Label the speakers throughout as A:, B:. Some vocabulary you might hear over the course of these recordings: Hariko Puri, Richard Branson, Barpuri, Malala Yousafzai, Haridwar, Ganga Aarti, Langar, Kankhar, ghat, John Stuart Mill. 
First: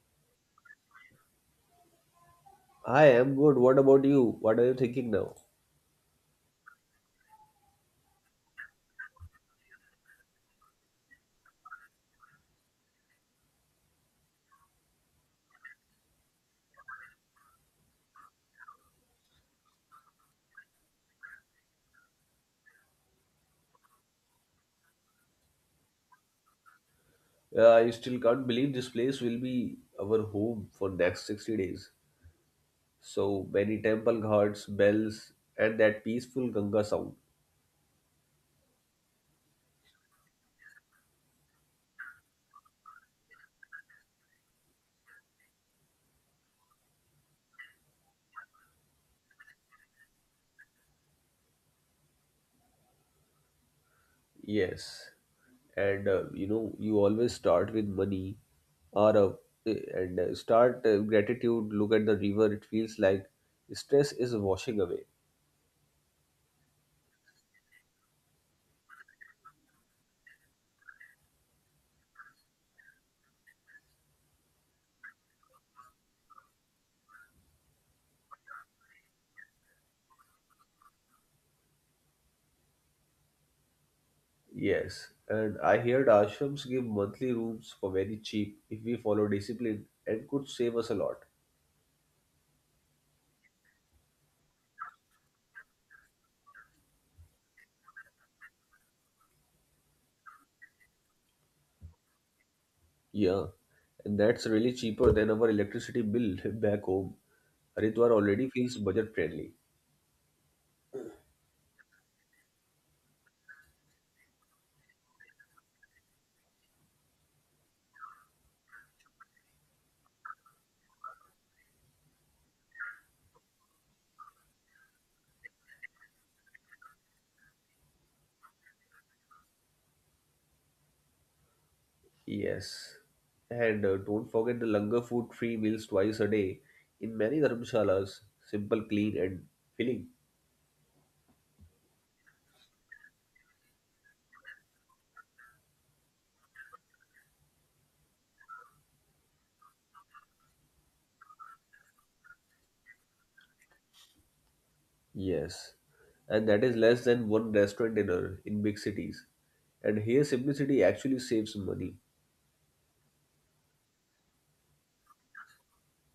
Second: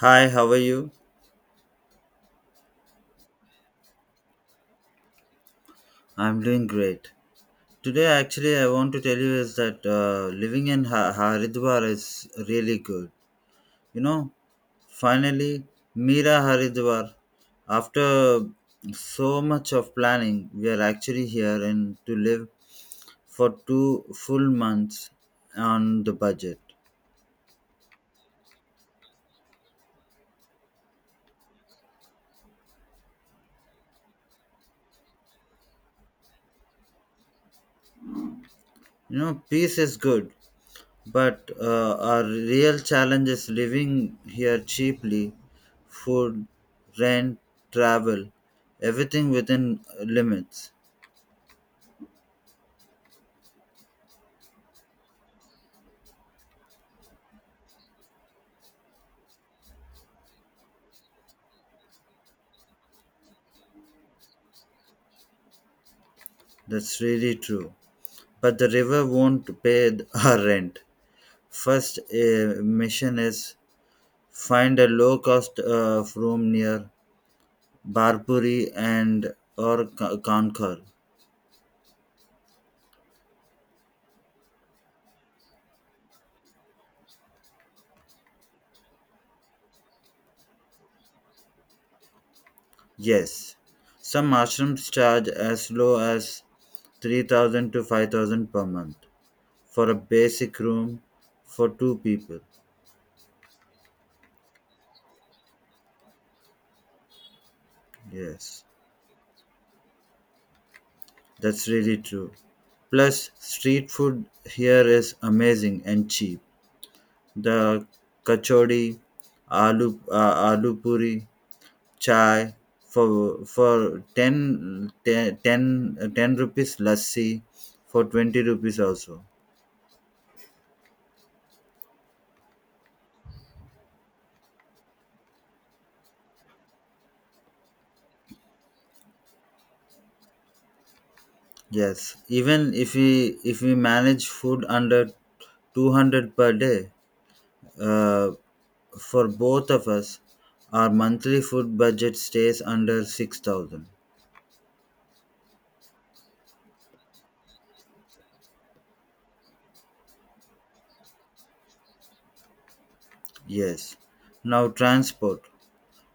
A: Hi, how are you?
B: I am good. What about you? What are you thinking now?
A: I'm doing great. Today, actually, I want to tell you is that living in Haridwar is really good. You know, finally, Mira Haridwar. After so much of planning, we are actually here and to live for 2 full months on the budget.
B: I still can't believe this place will be our home for next 60 days. So many temple ghats, bells, and that peaceful Ganga sound.
A: You know, peace is good. But our real challenge is living here cheaply, food, rent, travel, everything within limits.
B: Yes. You always start with money or and start gratitude, look at the river. It feels like stress is washing away.
A: That's really true. But the river won't pay our rent. First mission is find a low cost room near Barpuri and or Kankhar.
B: Yes. And I heard ashrams give monthly rooms for very cheap if we follow discipline and could save us a lot.
A: Yes, some ashrams charge as low as 3,000 to 5,000 per month for a basic room for two people.
B: Yeah, and that's really cheaper than our electricity bill back home. Haridwar already
A: Yes,
B: feels budget friendly.
A: that's really true. Plus, street food here is amazing and cheap. The kachori, aloo puri, chai for ten rupees, lassi for 20 rupees also.
B: Yes. And don't forget the langar food free meals twice a day in many dharmshalas. Simple, clean, and filling.
A: Yes, even if we manage food under 200 per day, uh, for both of us, our monthly food budget stays under 6,000.
B: Yes. And that is less than one restaurant dinner in big cities. And here, simplicity actually saves money.
A: Yes. Now transport.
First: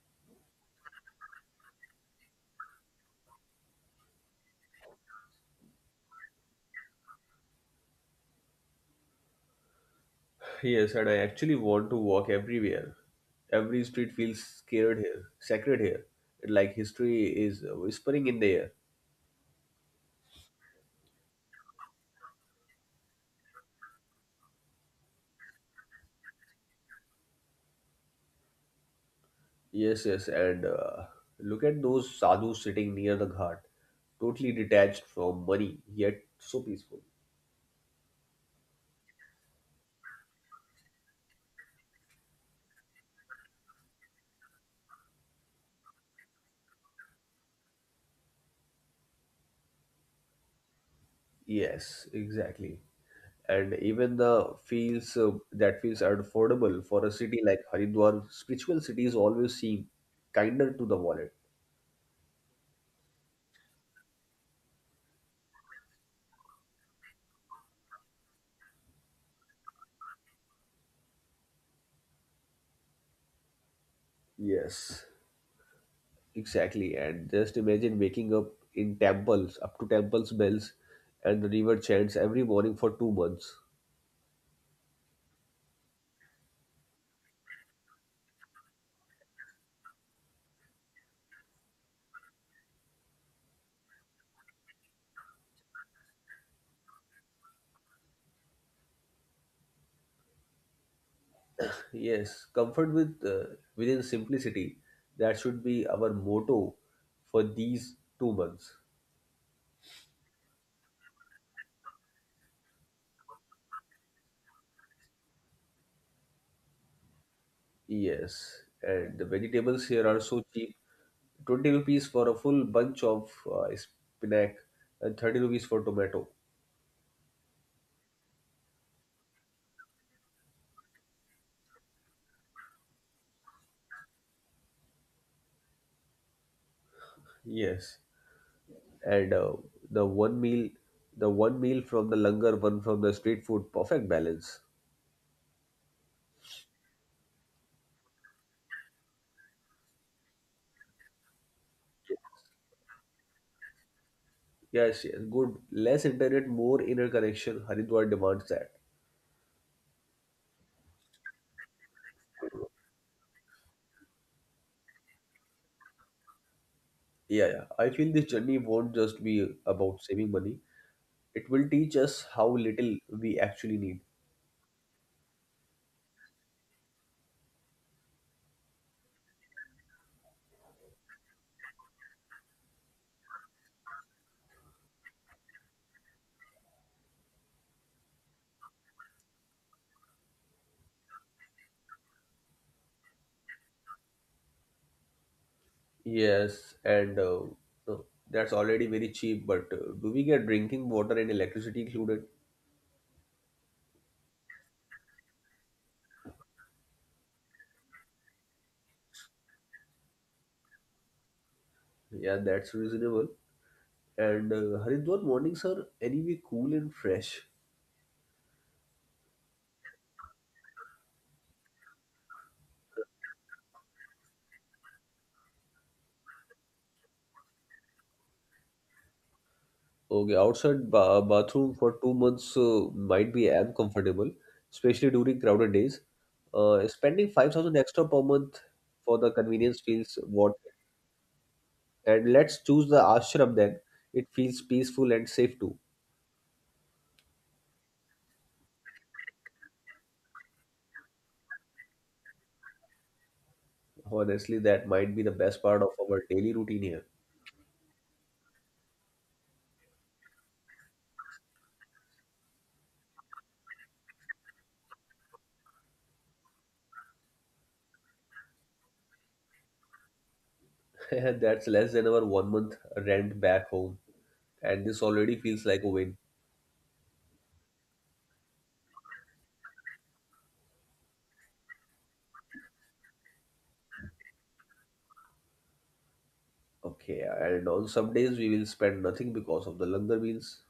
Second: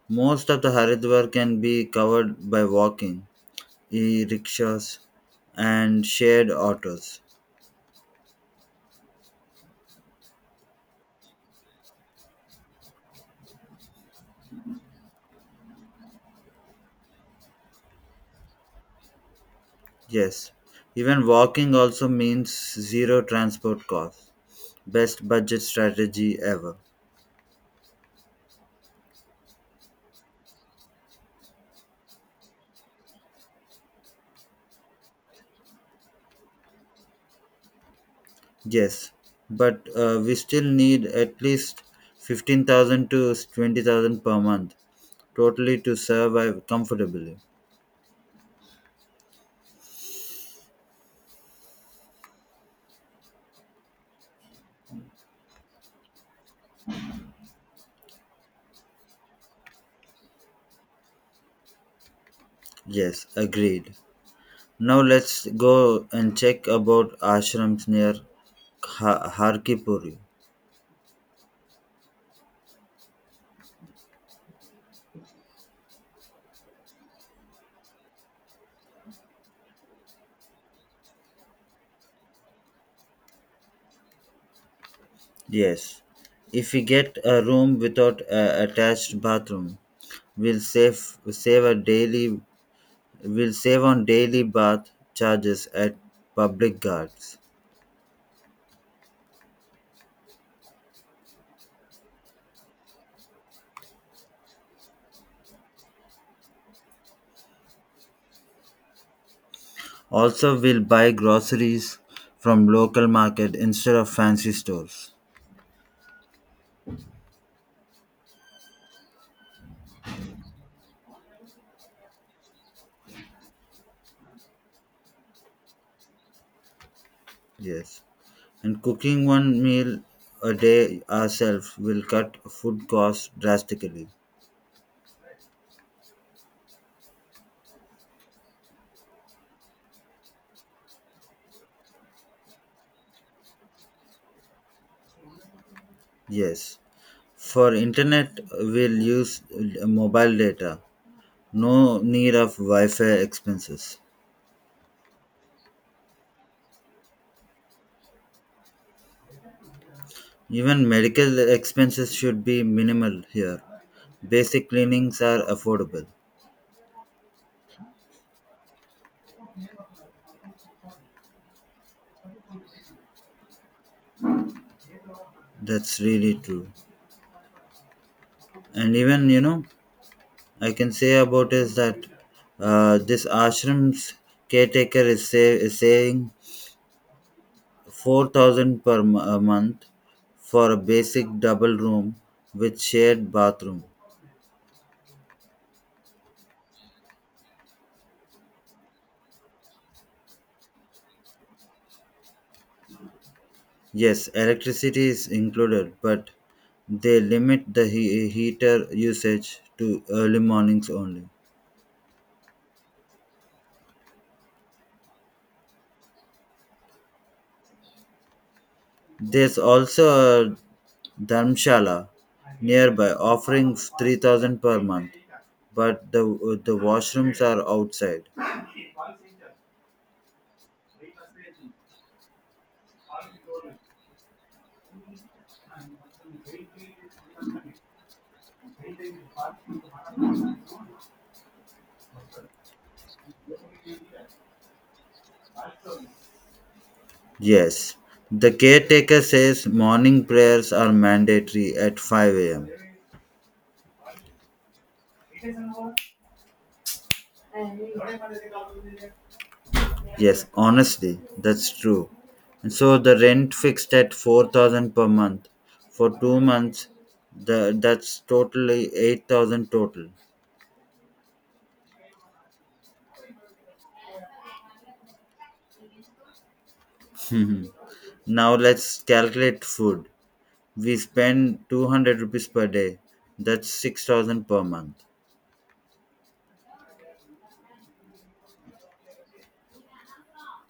A: Most of the Haridwar can be covered by walking, e-rickshaws and shared autos.
B: Yes, and I actually want to walk everywhere. Every street feels scared here, sacred here. Like history is whispering in the air.
A: Yes. Even walking also means zero transport costs. Best budget strategy ever.
B: Yes, yes, and look at those sadhus sitting near the ghat, totally detached from money, yet so peaceful.
A: Yes. But we still need at least 15,000 to 20,000 per month totally to survive comfortably.
B: Yes, exactly. And even the feels that feels affordable for a city like Haridwar. Spiritual cities always seem kinder to the wallet.
A: Yes, agreed. Now let's go and check about ashrams near Harkipur.
B: Yes. Exactly, and just imagine waking up up to temples bells, and the river chants every morning for 2 months.
A: Yes, if we get a room without a attached bathroom, we'll save save a daily we'll save on daily bath charges at public guards.
B: Yes, comfort within simplicity. That should be our motto for these 2 months.
A: Also, we'll buy groceries from local market instead of fancy stores.
B: Yes, and the vegetables here are so cheap. 20 rupees for a full bunch of spinach and 30 rupees for tomato.
A: Yes. And cooking one meal a day ourselves will cut food costs drastically.
B: Yes. And the one meal the one meal from the langar, one from the street food, perfect balance.
A: Yes. For internet, we'll use mobile data. No need of Wi Fi expenses.
B: Yes, yes, good. Less internet, more inner connection. Haridwar demands that.
A: Even medical expenses should be minimal here. Basic cleanings are affordable.
B: Yeah, yeah, I feel this journey won't just be about saving money. It will teach us how little we actually need.
A: That's really true. And even, you know, I can say about is that this ashram's caretaker is saying 4,000 per a month for a basic double room with shared bathroom.
B: Yes. and uh, that's already very cheap, but do we get drinking water and electricity included?
A: Yes, electricity is included, but they limit the heater usage to early mornings only.
B: Yeah, that's reasonable. And Haridwar mornings are anyway cool and fresh.
A: There's also a dharmshala nearby offering 3,000 per month, but the washrooms are outside.
B: Okay, outside ba bathroom for 2 months might be uncomfortable, especially during crowded days. Spending 5,000 extra per month for the convenience feels worth it. And let's choose the ashram then. It feels peaceful and safe too.
A: Yes. The caretaker says morning prayers are mandatory at 5 a.m.
B: Honestly, that might be the best part of our daily routine here.
A: Yes, honestly, that's true. And so the rent fixed at 4,000 per month for 2 months, that's totally 8,000 total.
B: And that's less than our 1 month rent back home. And this already feels like a win.
A: Now let's calculate food. We spend 200 rupees per day. That's 6,000 per month.
B: Okay, and on some days we will spend nothing because of the langar meals.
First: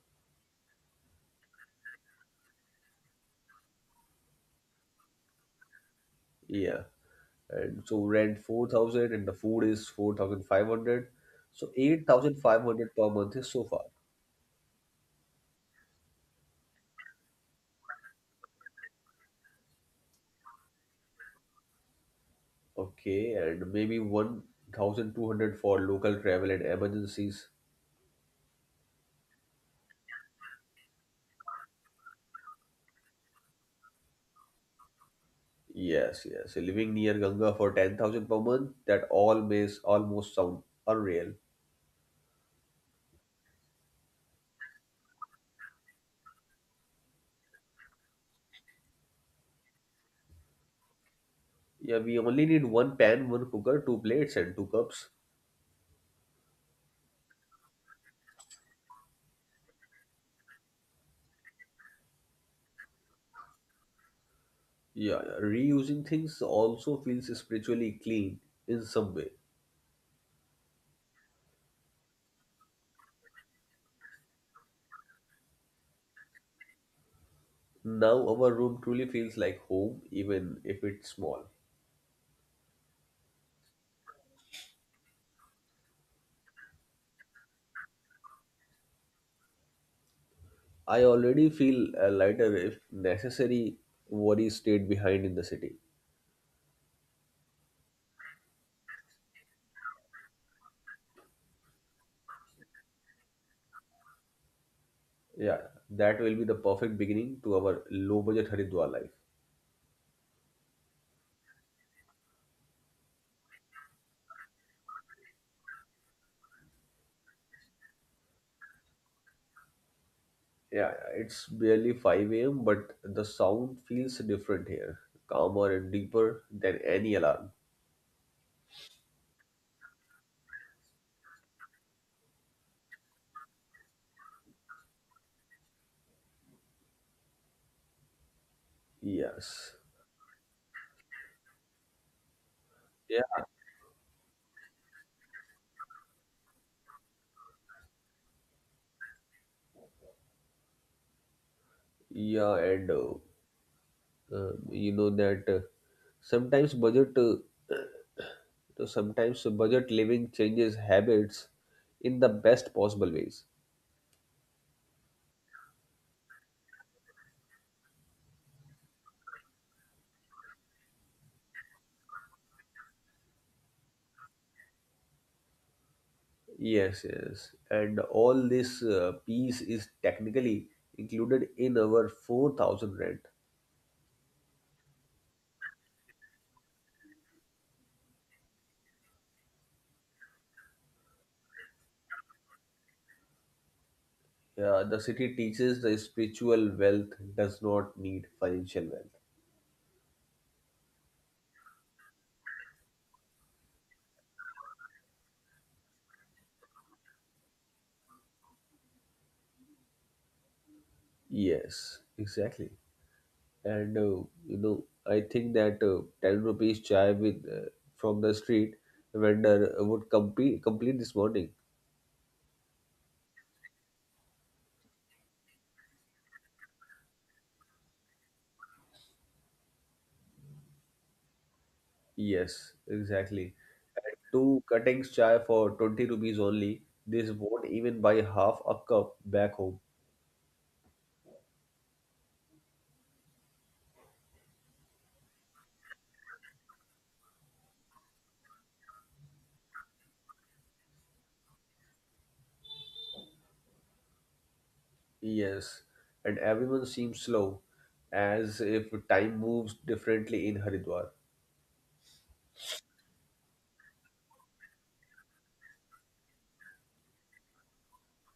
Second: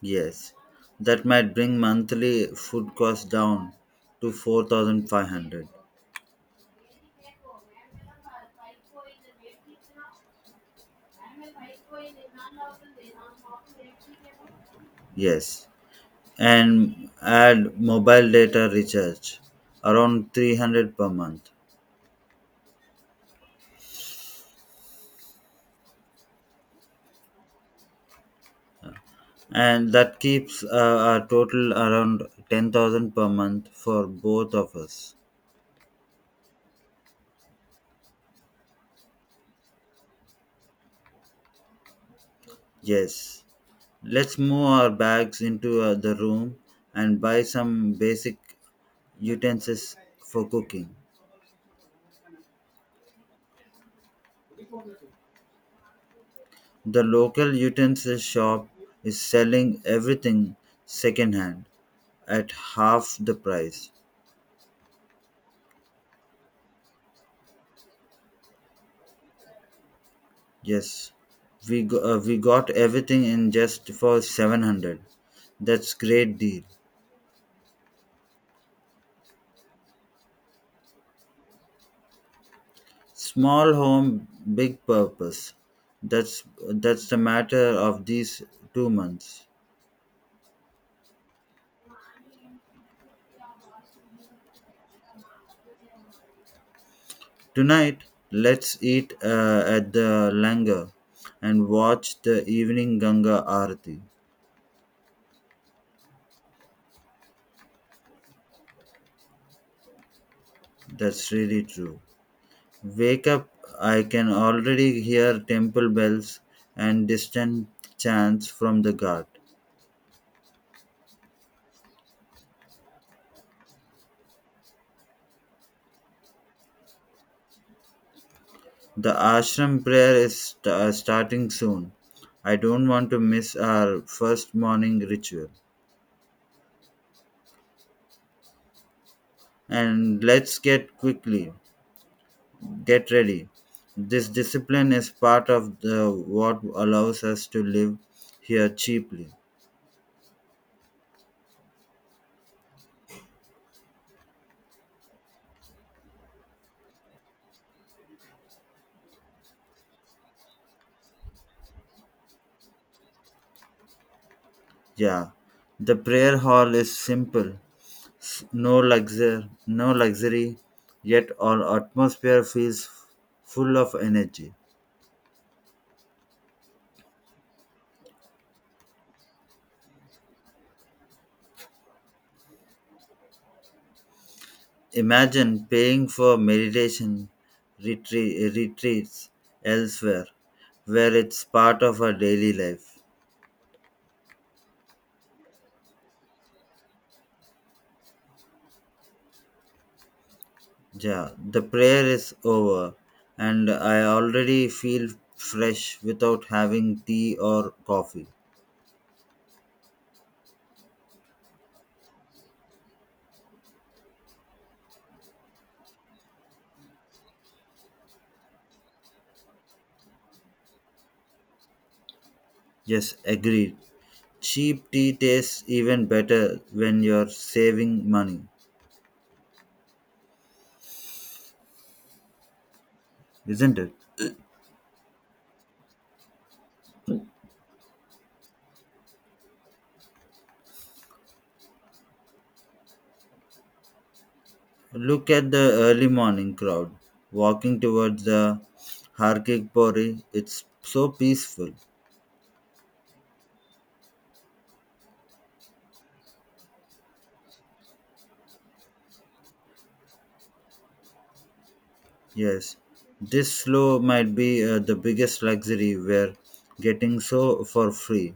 A: Yes. That might bring monthly food cost down to 4,500.
B: Yeah. And so rent 4,000, and the food is 4,500, so 8,500 per month is so far.
A: Yes. And add mobile data recharge around 300 per month.
B: Okay, and maybe 1,200 for local travel and emergencies.
A: And that keeps a total around 10,000 per month for both of us.
B: Yes, yes. So, living near Ganga for 10,000 per month, that all makes almost sound unreal.
A: Yes, let's move our bags into the room and buy some basic utensils for cooking.
B: Yeah, we only need one pan, one cooker, two plates, and two cups.
A: The local utensil shop is selling everything secondhand at half the price.
B: Yeah, yeah. Reusing things also feels spiritually clean in some way.
A: Yes, we got everything in just for 700. That's great deal.
B: Now our room truly feels like home, even if it's small.
A: Small home, big purpose. That's that's the matter of these 2 months.
B: I already feel lighter. If necessary, worries stayed behind in the city.
A: Tonight, let's eat at the Langar and watch the evening Ganga Aarti.
B: Yeah, that will be the perfect beginning to our low budget Haridwar life.
A: That's really true. Wake up! I can already hear temple bells and distant chants from the ghat.
B: Yeah, it's barely 5 a.m., but the sound feels different here, calmer and deeper than any alarm.
A: The ashram prayer is starting soon. I don't want to miss our first morning ritual.
B: Yes.
A: And let's get
B: Yeah.
A: ready. This discipline is part of the what allows us to live here cheaply.
B: Yeah, and you know that sometimes budget, uh, sometimes budget living changes habits in the best possible ways.
A: Yeah, the prayer hall is simple. No luxury, yet our atmosphere feels full of energy.
B: Yes, yes. And all this piece is technically included in our 4,000 rent.
A: Imagine paying for meditation retreats elsewhere where it's part of our daily life.
B: Yeah, the city teaches the spiritual wealth does not need financial wealth.
A: Yeah, the prayer is over, and I already feel fresh without having tea or coffee.
B: Yes, exactly. I think that 10 rupees chai with from the street vendor would complete this morning.
A: Yes, agreed. Cheap tea tastes even better when you're saving money,
B: Yes, exactly.
A: isn't it?
B: And two cuttings chai for 20 rupees only. This won't even buy half a cup back home.
A: Look at the early morning crowd walking towards the Harkik Pori. It's so peaceful.
B: Yes, and everyone seems slow, as if time moves differently in Haridwar.
A: Yes, this slow might be the biggest luxury we're getting so for free.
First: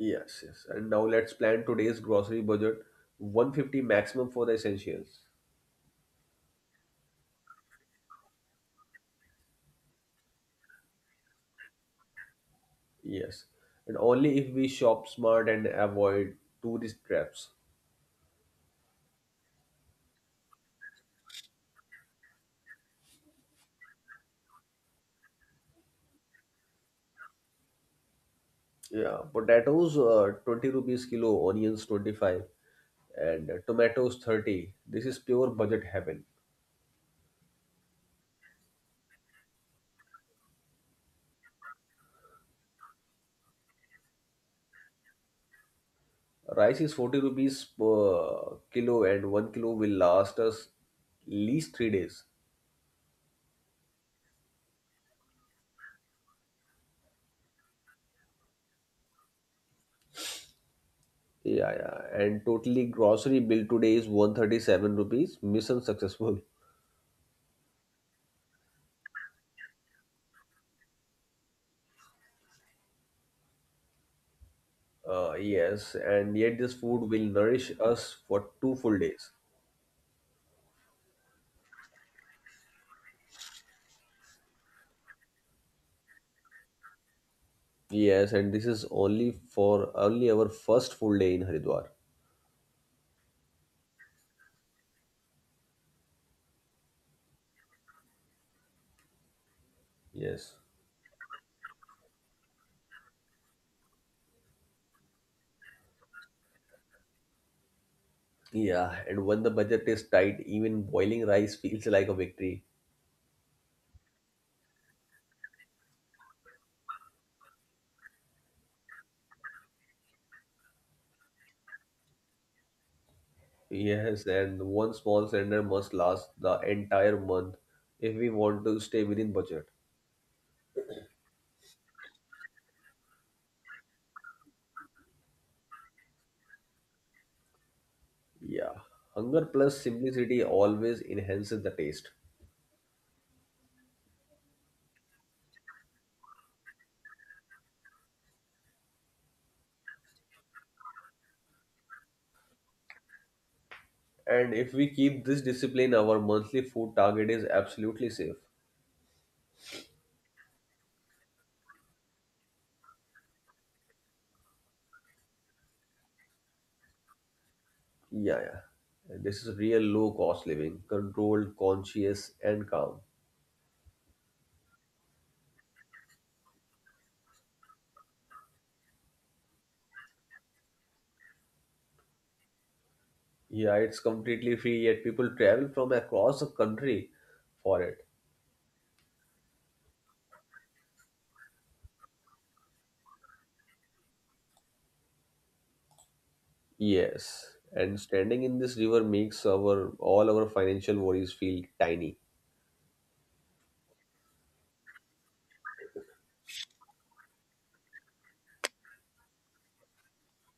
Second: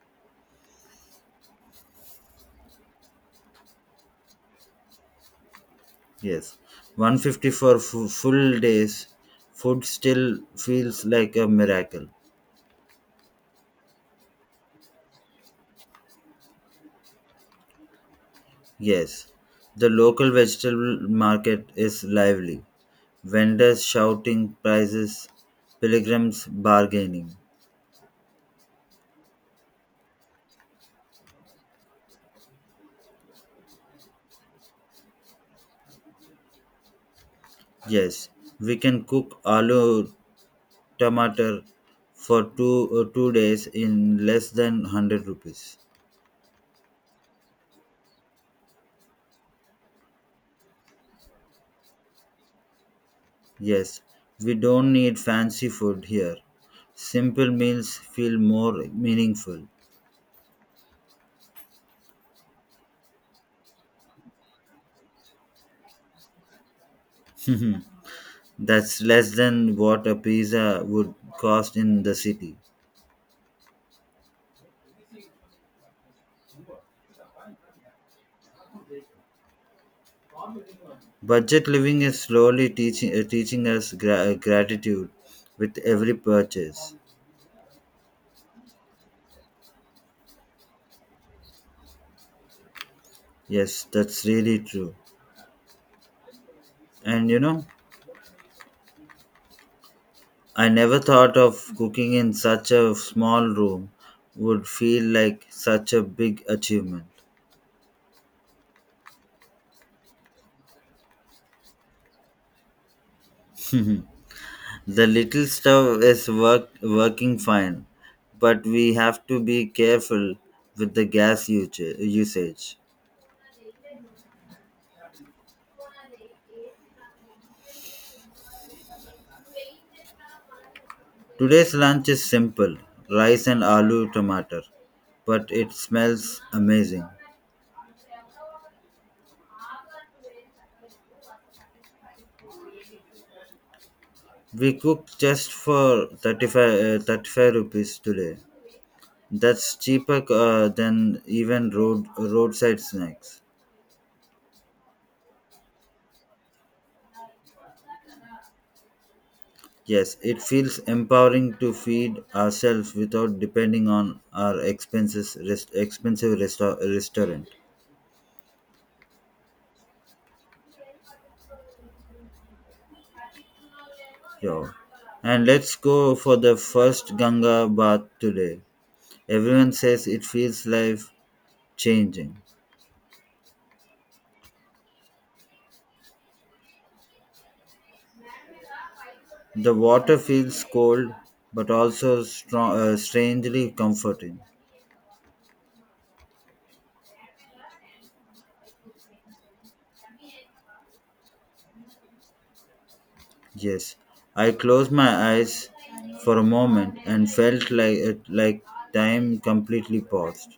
B: Yes, yes. And now let's plan today's grocery budget, 150 maximum for the essentials.
A: Yes, 150 for full days. Food still feels like a miracle.
B: Yes, and only if we shop smart and avoid tourist traps.
A: Yes, the local vegetable market is lively. Vendors shouting prices, pilgrims bargaining.
B: Yeah, potatoes 20 rupees kilo, onions 25, and tomatoes 30. This is pure budget heaven.
A: Yes, we can cook aloo tomato for 2 days in less than 100 rupees.
B: Rice is 40 rupees per kilo, and 1 kilo will last us least 3 days.
A: Yes, we don't need fancy food here. Simple meals feel more meaningful.
B: Yeah, yeah. And totally grocery bill today is 137 rupees. Mission successful.
A: That's less than what a pizza would cost in the city.
B: Yes, and yet this food will nourish us for two full days.
A: Budget living is slowly teaching us gratitude with every purchase.
B: Yes, and this is only for only our first full day in Haridwar.
A: Yes, that's really true. And you know,
B: Yes.
A: I never thought of cooking in such a small room would feel like such a big achievement.
B: Yeah, and when the budget is tight, even boiling rice feels like a victory.
A: Mhm. The little stuff is working fine, but we have to be careful with the gas usage.
B: Yes, and one small cylinder must last the entire month if we want to stay within budget.
A: Today's lunch is simple rice and aloo tomato, but it smells amazing.
B: Yeah, hunger plus simplicity always enhances the taste.
A: We cooked just for 35 rupees today. That's cheaper than even roadside snacks.
B: And if we keep this discipline, our monthly food target is absolutely safe.
A: Yes, it feels empowering to feed ourselves without depending on our expenses rest, expensive resta- restaurant.
B: Yeah, yeah. And this is real low cost living, controlled, conscious, and calm.
A: Yo. And let's go for the first Ganga bath today. Everyone says it feels like changing.
B: Yeah, it's completely free, yet people travel from across the country for it.
A: The water feels cold but also strong, strangely comforting.
B: Yes, and standing in this river makes our all our financial worries feel tiny.
A: Yes, I closed my eyes for a moment and felt like time completely paused.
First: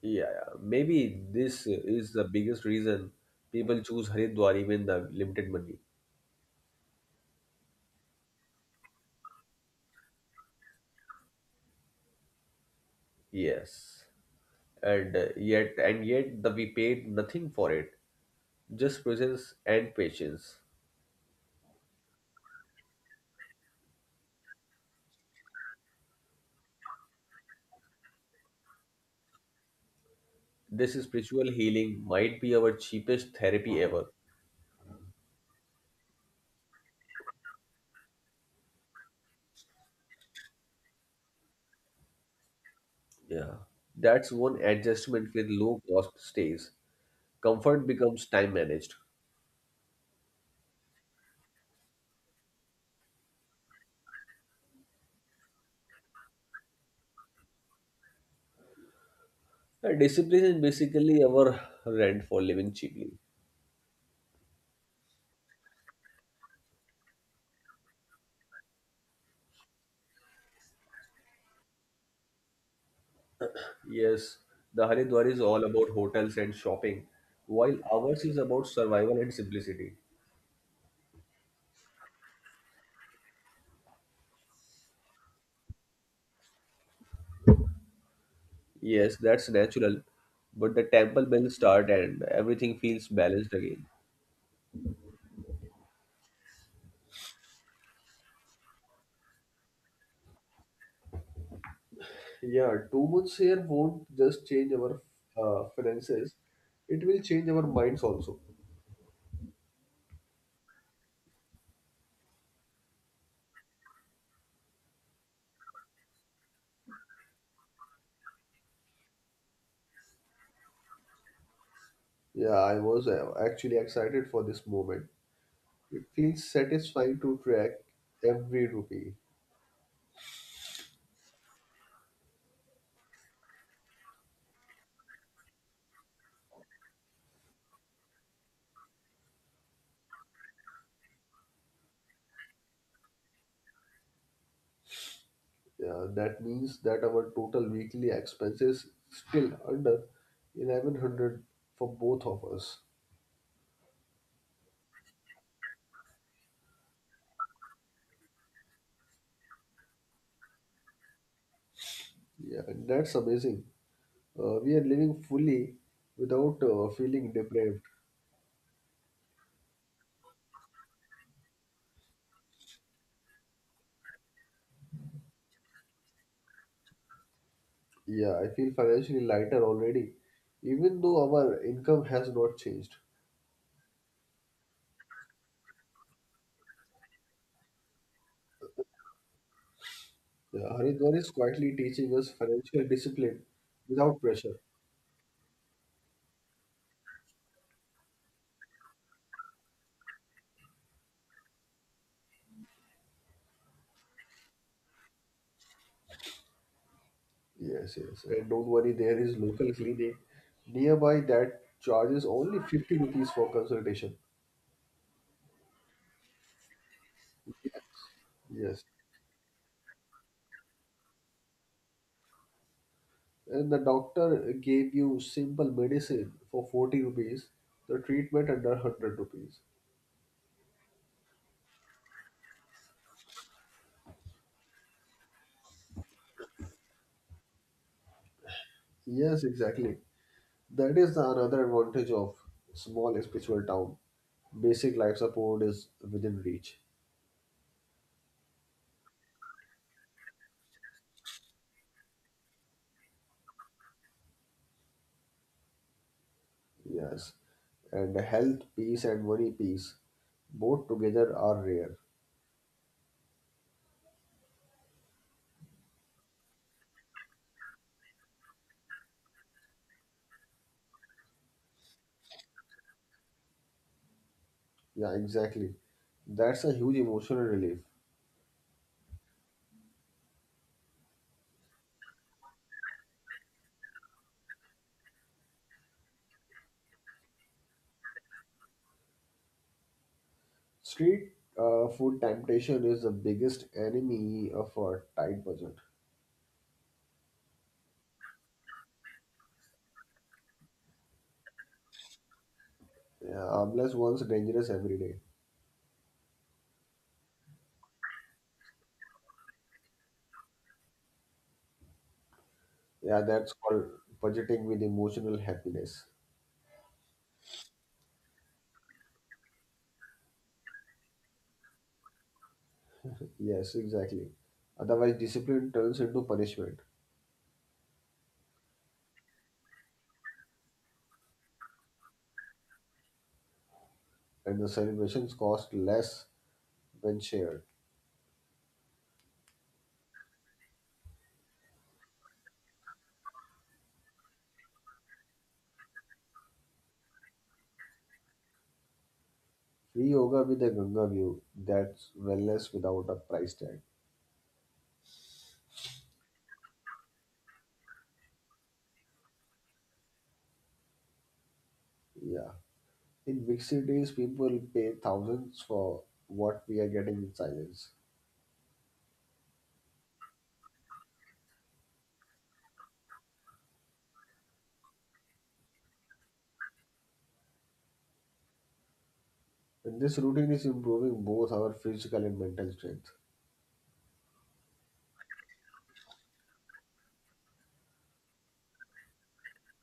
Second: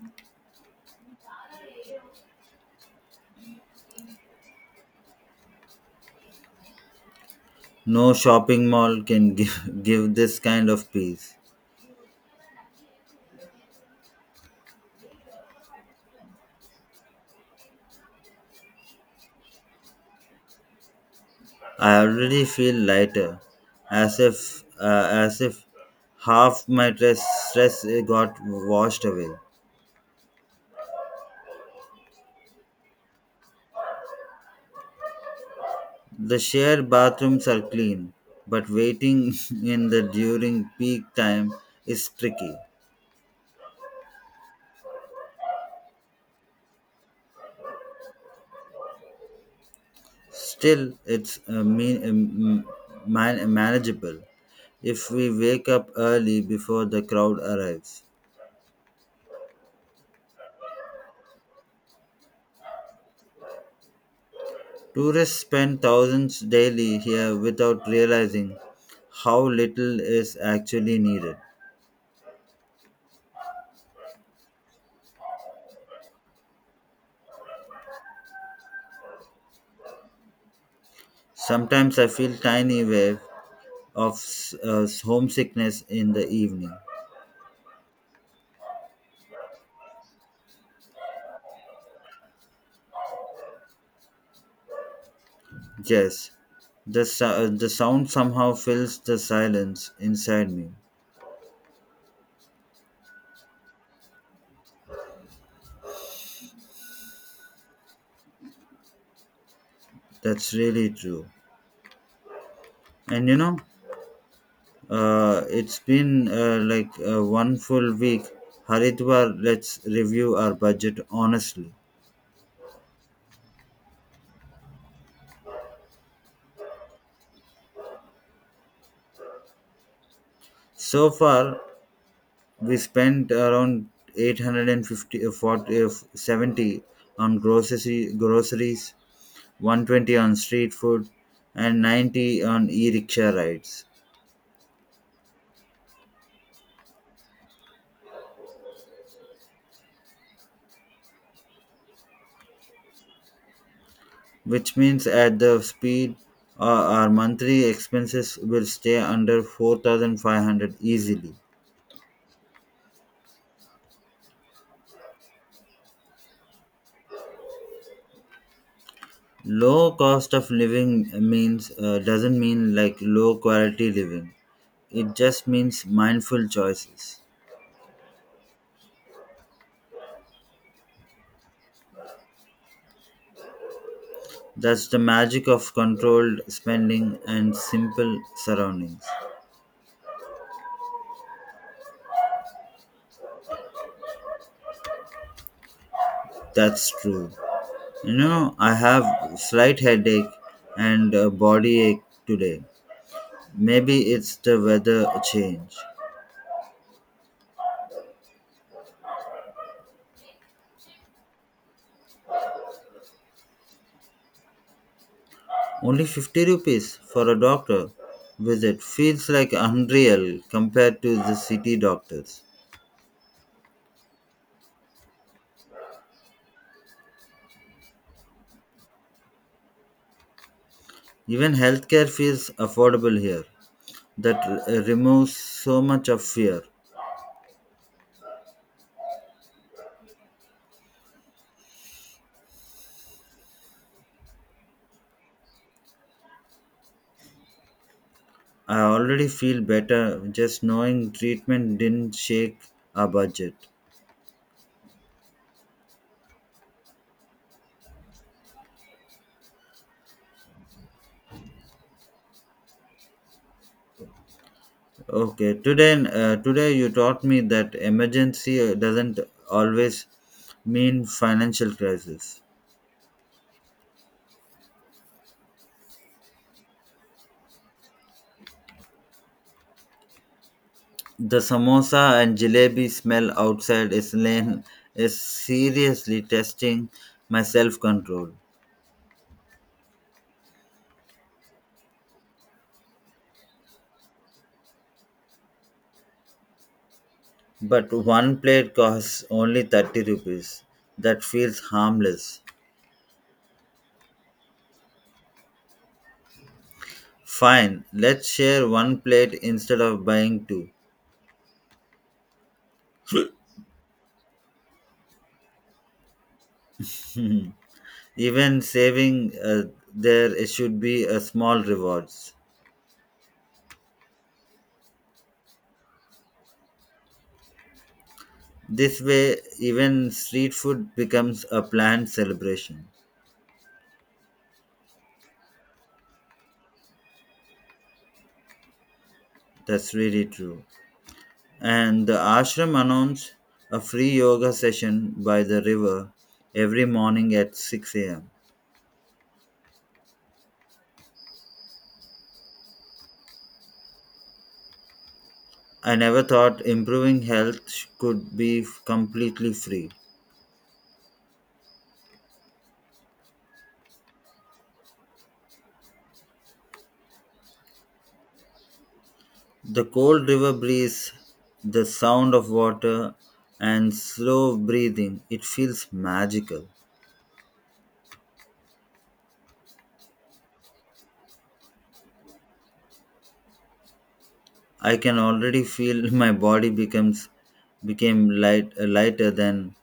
B: Yeah, yeah. Maybe this is the biggest reason people choose Haridwar even the limited money.
A: No shopping mall can give this kind of peace.
B: Yes, and yet the we paid nothing for it, just presence and patience.
A: I already feel lighter, as if half my stress got washed away.
B: This spiritual healing might be our cheapest therapy ever.
A: The shared bathrooms are clean, but waiting in the during peak time is tricky.
B: Yeah, that's one adjustment with low cost stays. Comfort becomes time managed.
A: Still, it's manageable if we wake up early before the crowd arrives.
B: Discipline is basically our rent for living cheaply.
A: Tourists spend thousands daily here without realizing how little is actually needed.
B: Yes, the Haridwar is all about hotels and shopping, while ours is about survival and simplicity.
A: Sometimes I feel tiny wave of homesickness in the evening.
B: Yes, that's natural, but the temple bells start and everything feels balanced again.
A: Yes, the sound somehow fills the silence inside me.
B: Yeah, 2 months here won't just change our finances, it will change our minds also.
A: That's really true. And you know, it's been like one full week. Haridwar, let's review our budget honestly.
B: Yeah, I was actually excited for this moment. It feels satisfying to track every rupee.
A: So far, we spent around 850, 40, 70 on groceries, 120 on street food, and 90 on e-rickshaw rides.
B: Yeah, that means that our total weekly expenses still under 1,100 for both of us.
A: Which means at the speed our monthly expenses will stay under 4,500 easily.
B: Yeah, and that's amazing. We are living fully without feeling deprived.
A: Low cost of living means doesn't mean like low quality living. It just means mindful choices.
B: Yeah, I feel financially lighter already, even though our income has not changed.
A: That's the magic of controlled spending and simple surroundings.
B: Yeah, Haridwar is quietly teaching us financial discipline without pressure.
A: That's true. You know, I have slight headache and a body ache today. Maybe it's the weather change.
B: Yes, yes. And don't worry, there is local clinic nearby that charges only 50 rupees for consultation.
A: Only 50 rupees for a doctor visit
B: Yes.
A: feels like unreal compared to the city doctors.
B: And the doctor gave you simple medicine for 40 rupees, the treatment under 100 rupees.
A: Even healthcare feels affordable here. That removes so much of fear.
B: Yes, exactly. That is the another advantage of small spiritual town. Basic life support is within reach.
A: I already feel better just knowing treatment didn't shake our budget.
B: Yes. And health peace and money peace, both together are rare.
A: Okay, today you taught me that emergency doesn't always mean financial crisis.
B: Yeah, exactly. That's a huge emotional relief.
A: The samosa and jalebi smell outside is lane is seriously testing my self control.
B: Street Food temptation is the biggest enemy of a tight budget.
A: But one plate costs only 30 rupees. That feels harmless.
B: Yeah, harmless ones dangerous every day.
A: Fine, let's share one plate instead of buying two.
B: Yeah, that's called budgeting with emotional happiness.
A: Even saving, there should be a small rewards.
B: Yes, exactly. Otherwise, discipline turns into punishment,
A: This way, even street food becomes a planned celebration.
B: and the celebrations cost less when shared.
A: That's really true. And the ashram announced a free yoga session by the river every morning at 6 a.m.
B: Free yoga with a Ganga view, that's wellness without a price tag.
A: I never thought improving health could be completely free.
B: Yeah. In big cities, people pay thousands for what we are getting in silence.
A: The cold river breeze, the sound of water, and slow breathing, it feels magical.
B: And this routine is improving both our physical and mental strength.
A: I can already feel my body becomes became lighter than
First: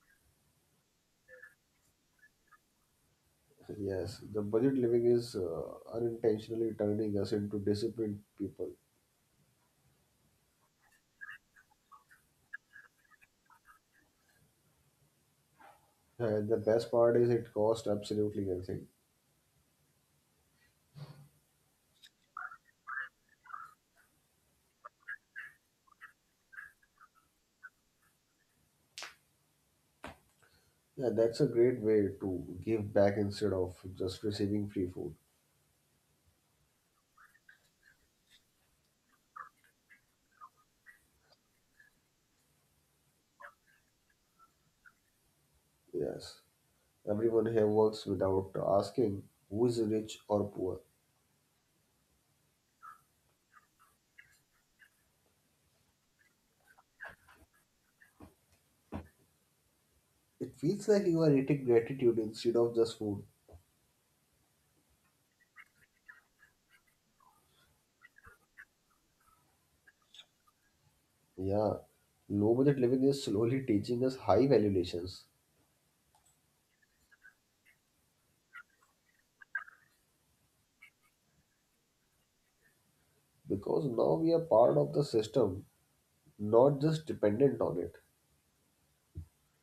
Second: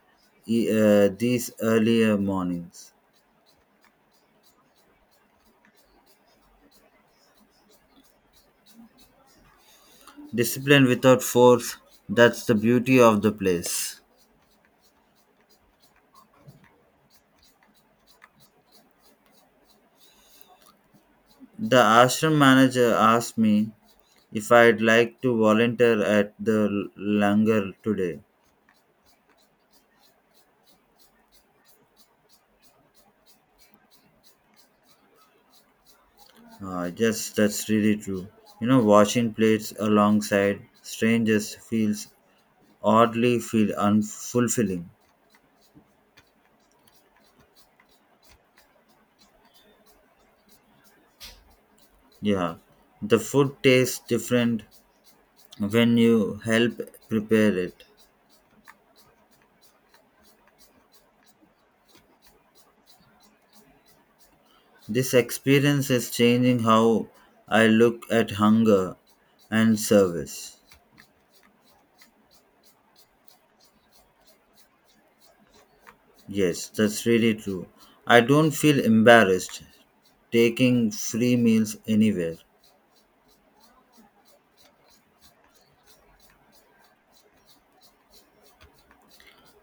A: these earlier mornings.
B: Yes, the budget living is unintentionally turning us into disciplined people.
A: Discipline without force, that's the beauty of the place.
B: And the best part is it costs absolutely nothing.
A: The ashram manager asked me if I'd like to volunteer at the langar today.
B: Yeah, that's a great way to give back instead of just receiving free food.
A: Yes, that's really true. You know, washing plates alongside strangers feel unfulfilling.
B: Yes, everyone here works without asking who is rich or poor.
A: Yeah, the food tastes different when you help prepare it.
B: It feels like you are eating gratitude instead of just food.
A: This experience is changing how I look at hunger and service.
B: Yeah, low budget living is slowly teaching us high valuations,
A: Yes, that's really true. I don't feel embarrassed taking free meals anywhere.
B: because now we are part of the system, not just dependent on it.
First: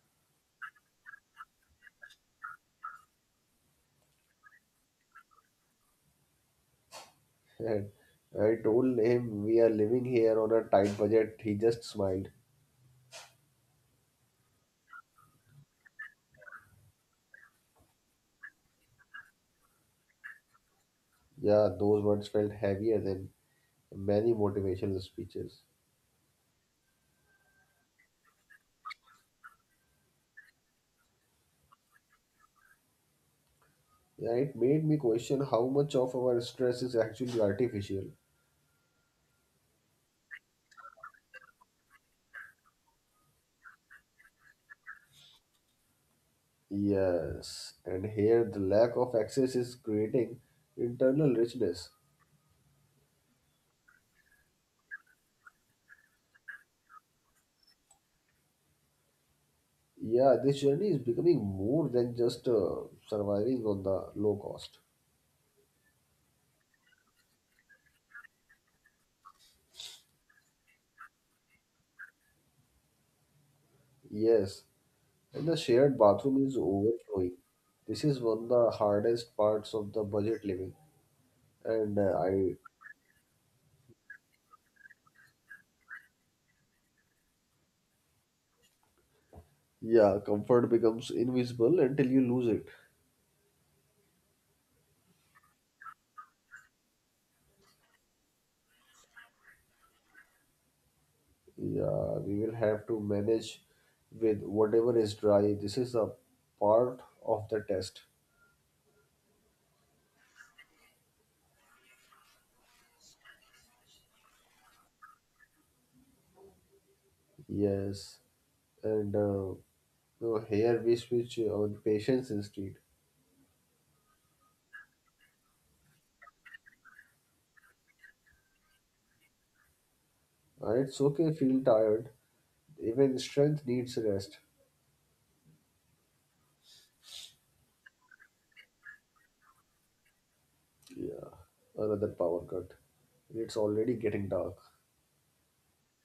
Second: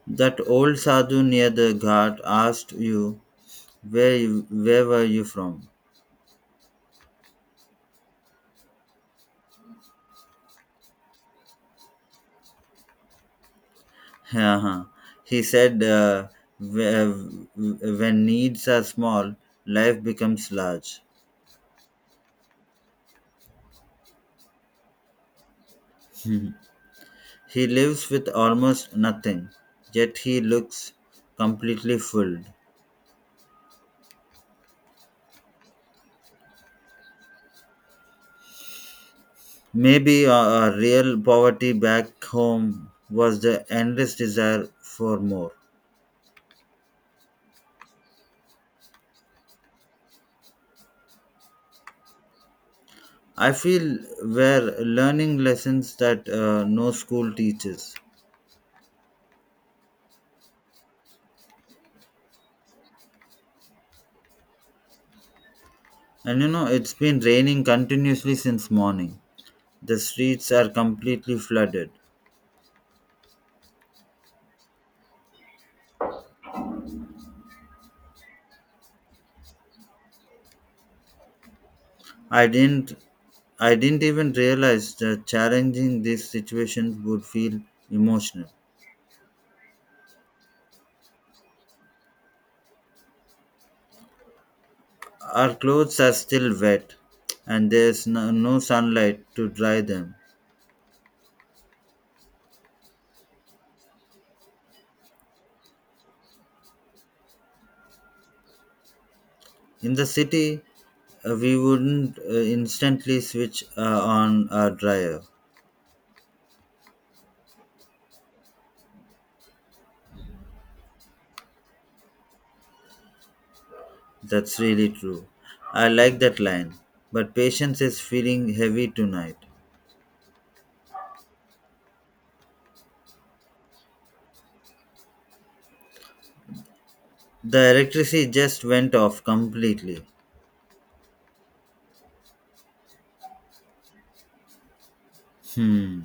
A: That old sadhu near the ghat asked you where were you from?
B: And I told him we are living here on a tight budget. He just smiled.
A: Uh-huh. He said, When needs are small, life becomes large."
B: Yeah, those words felt heavier than many motivational speeches.
A: He lives with almost nothing, yet he looks completely full.
B: Yeah, it made me question how much of our stress is actually artificial.
A: Maybe our real poverty back home was the endless desire for more.
B: Yes, and here the lack of access is creating internal richness.
A: I feel we're learning lessons that no school teaches.
B: Yeah, this journey is becoming more than just surviving on the low cost.
A: And you know, it's been raining continuously since morning. The streets are completely flooded.
B: Yes. And the shared bathroom is overflowing. This is one of the hardest parts of the budget living. And uh,
A: I
B: I,
A: didn't I didn't even realize that challenging these situations would feel emotional.
B: yeah, comfort becomes invisible until you lose it.
A: Our clothes are still wet, and there's no sunlight to dry them.
B: Yeah, we will have to manage with whatever is dry. This is a part of the test.
A: In the city, we wouldn't instantly switch on our dryer.
B: Yes. And so Here we switch on patience insteed.
A: That's really true. I like that line. But patience is feeling heavy tonight.
B: It's okay, feel tired. Even strength needs rest.
A: The electricity just went off completely.
B: Yeah, another power cut. It's already getting dark.
A: Hmm.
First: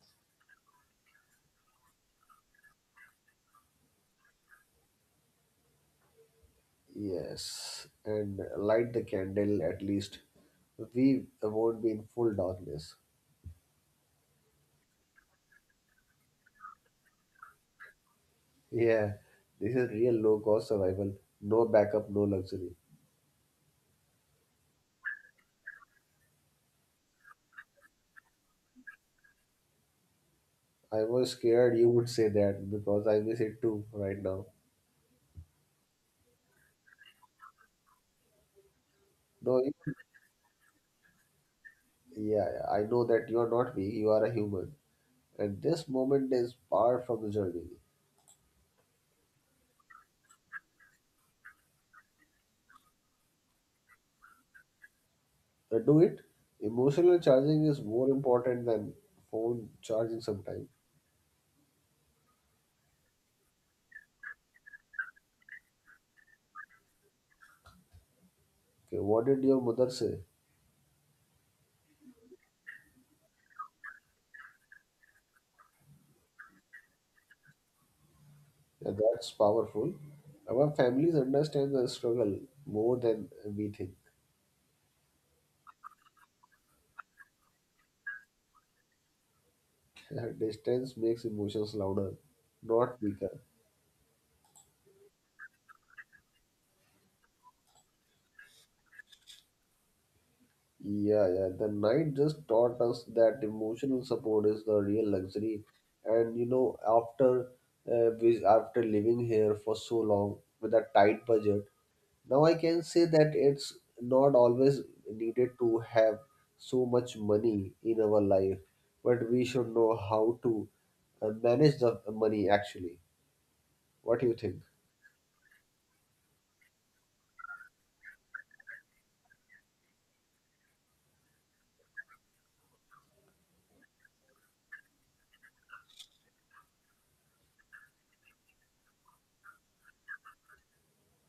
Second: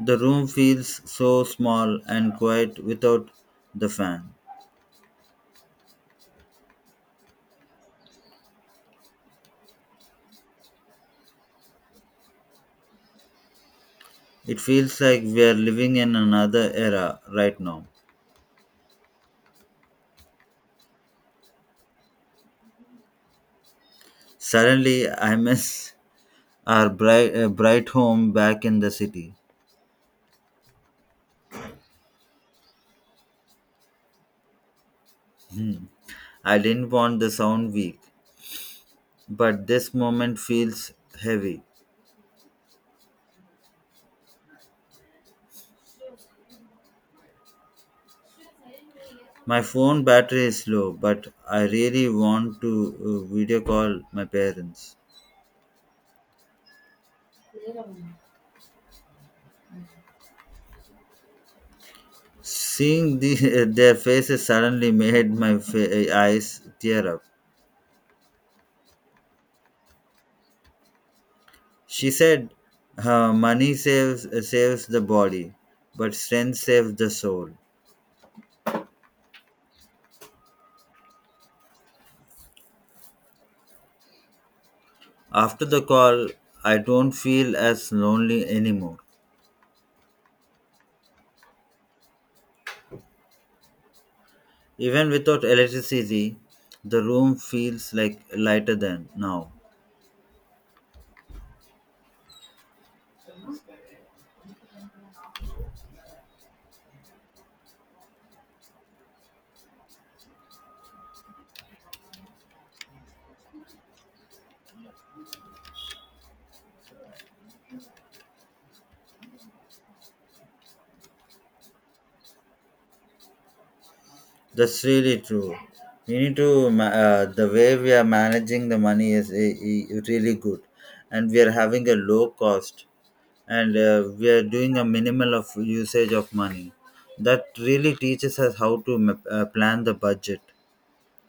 A: The room feels so small and quiet without the fan.
B: Yes, and light the candle at least. We won't be in full darkness.
A: It feels like we are living in another era right now.
B: Yeah, this is real low cost survival. No backup, no luxury.
A: Suddenly, I miss our bright home back in the city.
B: I was scared you would say that because I miss it too right now.
A: I didn't want the sound weak,
B: No,
A: but
B: you,
A: this moment feels heavy.
B: Yeah, yeah, I know that you are not me, you are a human. And this moment is far from the journey.
A: My phone battery is low, but I really want to video call my parents.
B: Do it. Emotional charging is more important than phone charging sometimes.
A: Seeing their faces suddenly made my eyes tear up.
B: Okay, what did your mother say?
A: She said, "Money saves the body, but strength saves the soul."
B: Yeah, that's powerful. Our families understand the struggle more than we think.
A: After the call, I don't feel as lonely anymore.
B: Yeah, distance makes emotions louder, not weaker.
A: Even without electricity, the room feels like lighter than now.
B: Yeah, yeah. The night just taught us that emotional support is the real luxury. And you know, after living here for so long with a tight budget, now I can say that it's not always needed to have so much money in our life, but we should know how to manage the money actually. What do you think?
A: That's really true. We need to the way we are managing the money is really good, and we are having a low cost, and we are doing a minimal of usage of money. That really teaches us how to plan the budget.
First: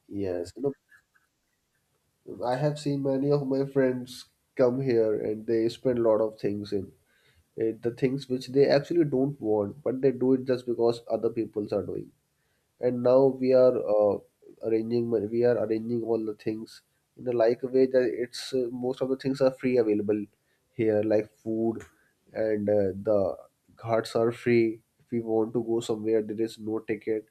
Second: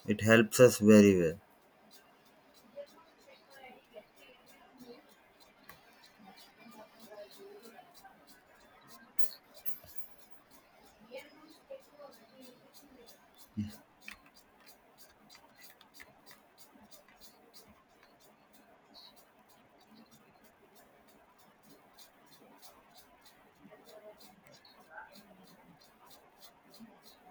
A: It
B: Yes,
A: helps
B: you
A: us very well.
B: know, I have seen many of my friends come here and they spend a lot of things in it, the things which they actually don't want, but they do it just because other peoples are doing. And now we are arranging we are arranging all the things in a like way that it's most of the things are free available here, like food, and the ghats are free. If we want to go somewhere, there is no ticket,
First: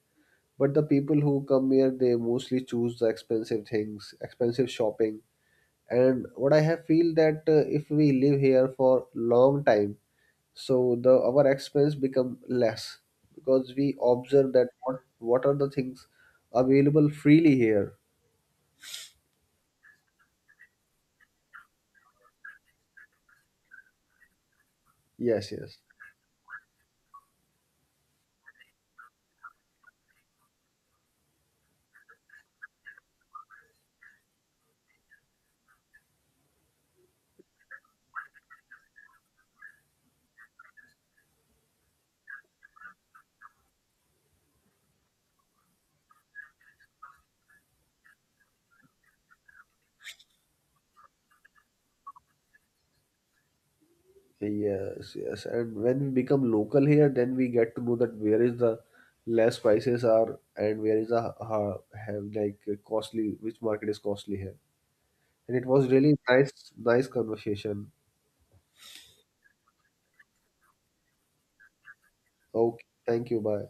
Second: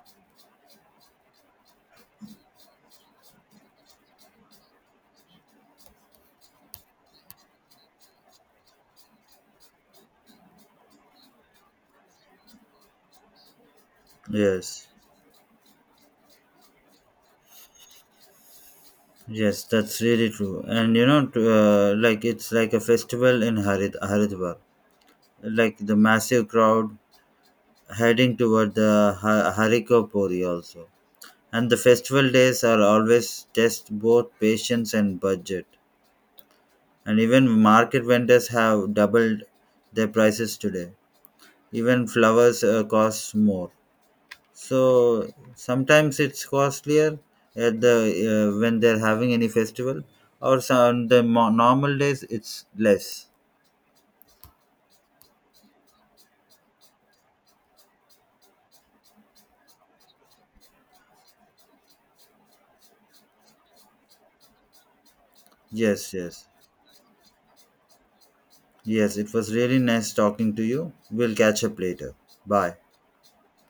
B: but the people who come here, they mostly choose the expensive things, expensive shopping. And what I have feel that if we live here for long time, so the our expense become less, because we observe that
A: Yes.
B: what are the things available freely here.
A: Yes, that's really true. And you know, like it's like a festival in Haridwar,
B: Yes,
A: like
B: yes,
A: the massive crowd heading toward the Hariko Puri also. And the festival days are always test both patience and budget. And even market vendors have doubled their prices today. Even flowers cost more. So sometimes it's costlier at the when they're having any festival, or so, on the normal days it's less.
B: yes, yes. And when we become local here, then we get to know that where is the less prices are, and where is the have like costly, which market is costly here. And it was
A: Yes,
B: really
A: yes,
B: nice conversation.
A: yes, it was really nice talking to you. We'll catch up later. Bye.
B: Okay, thank you. Bye.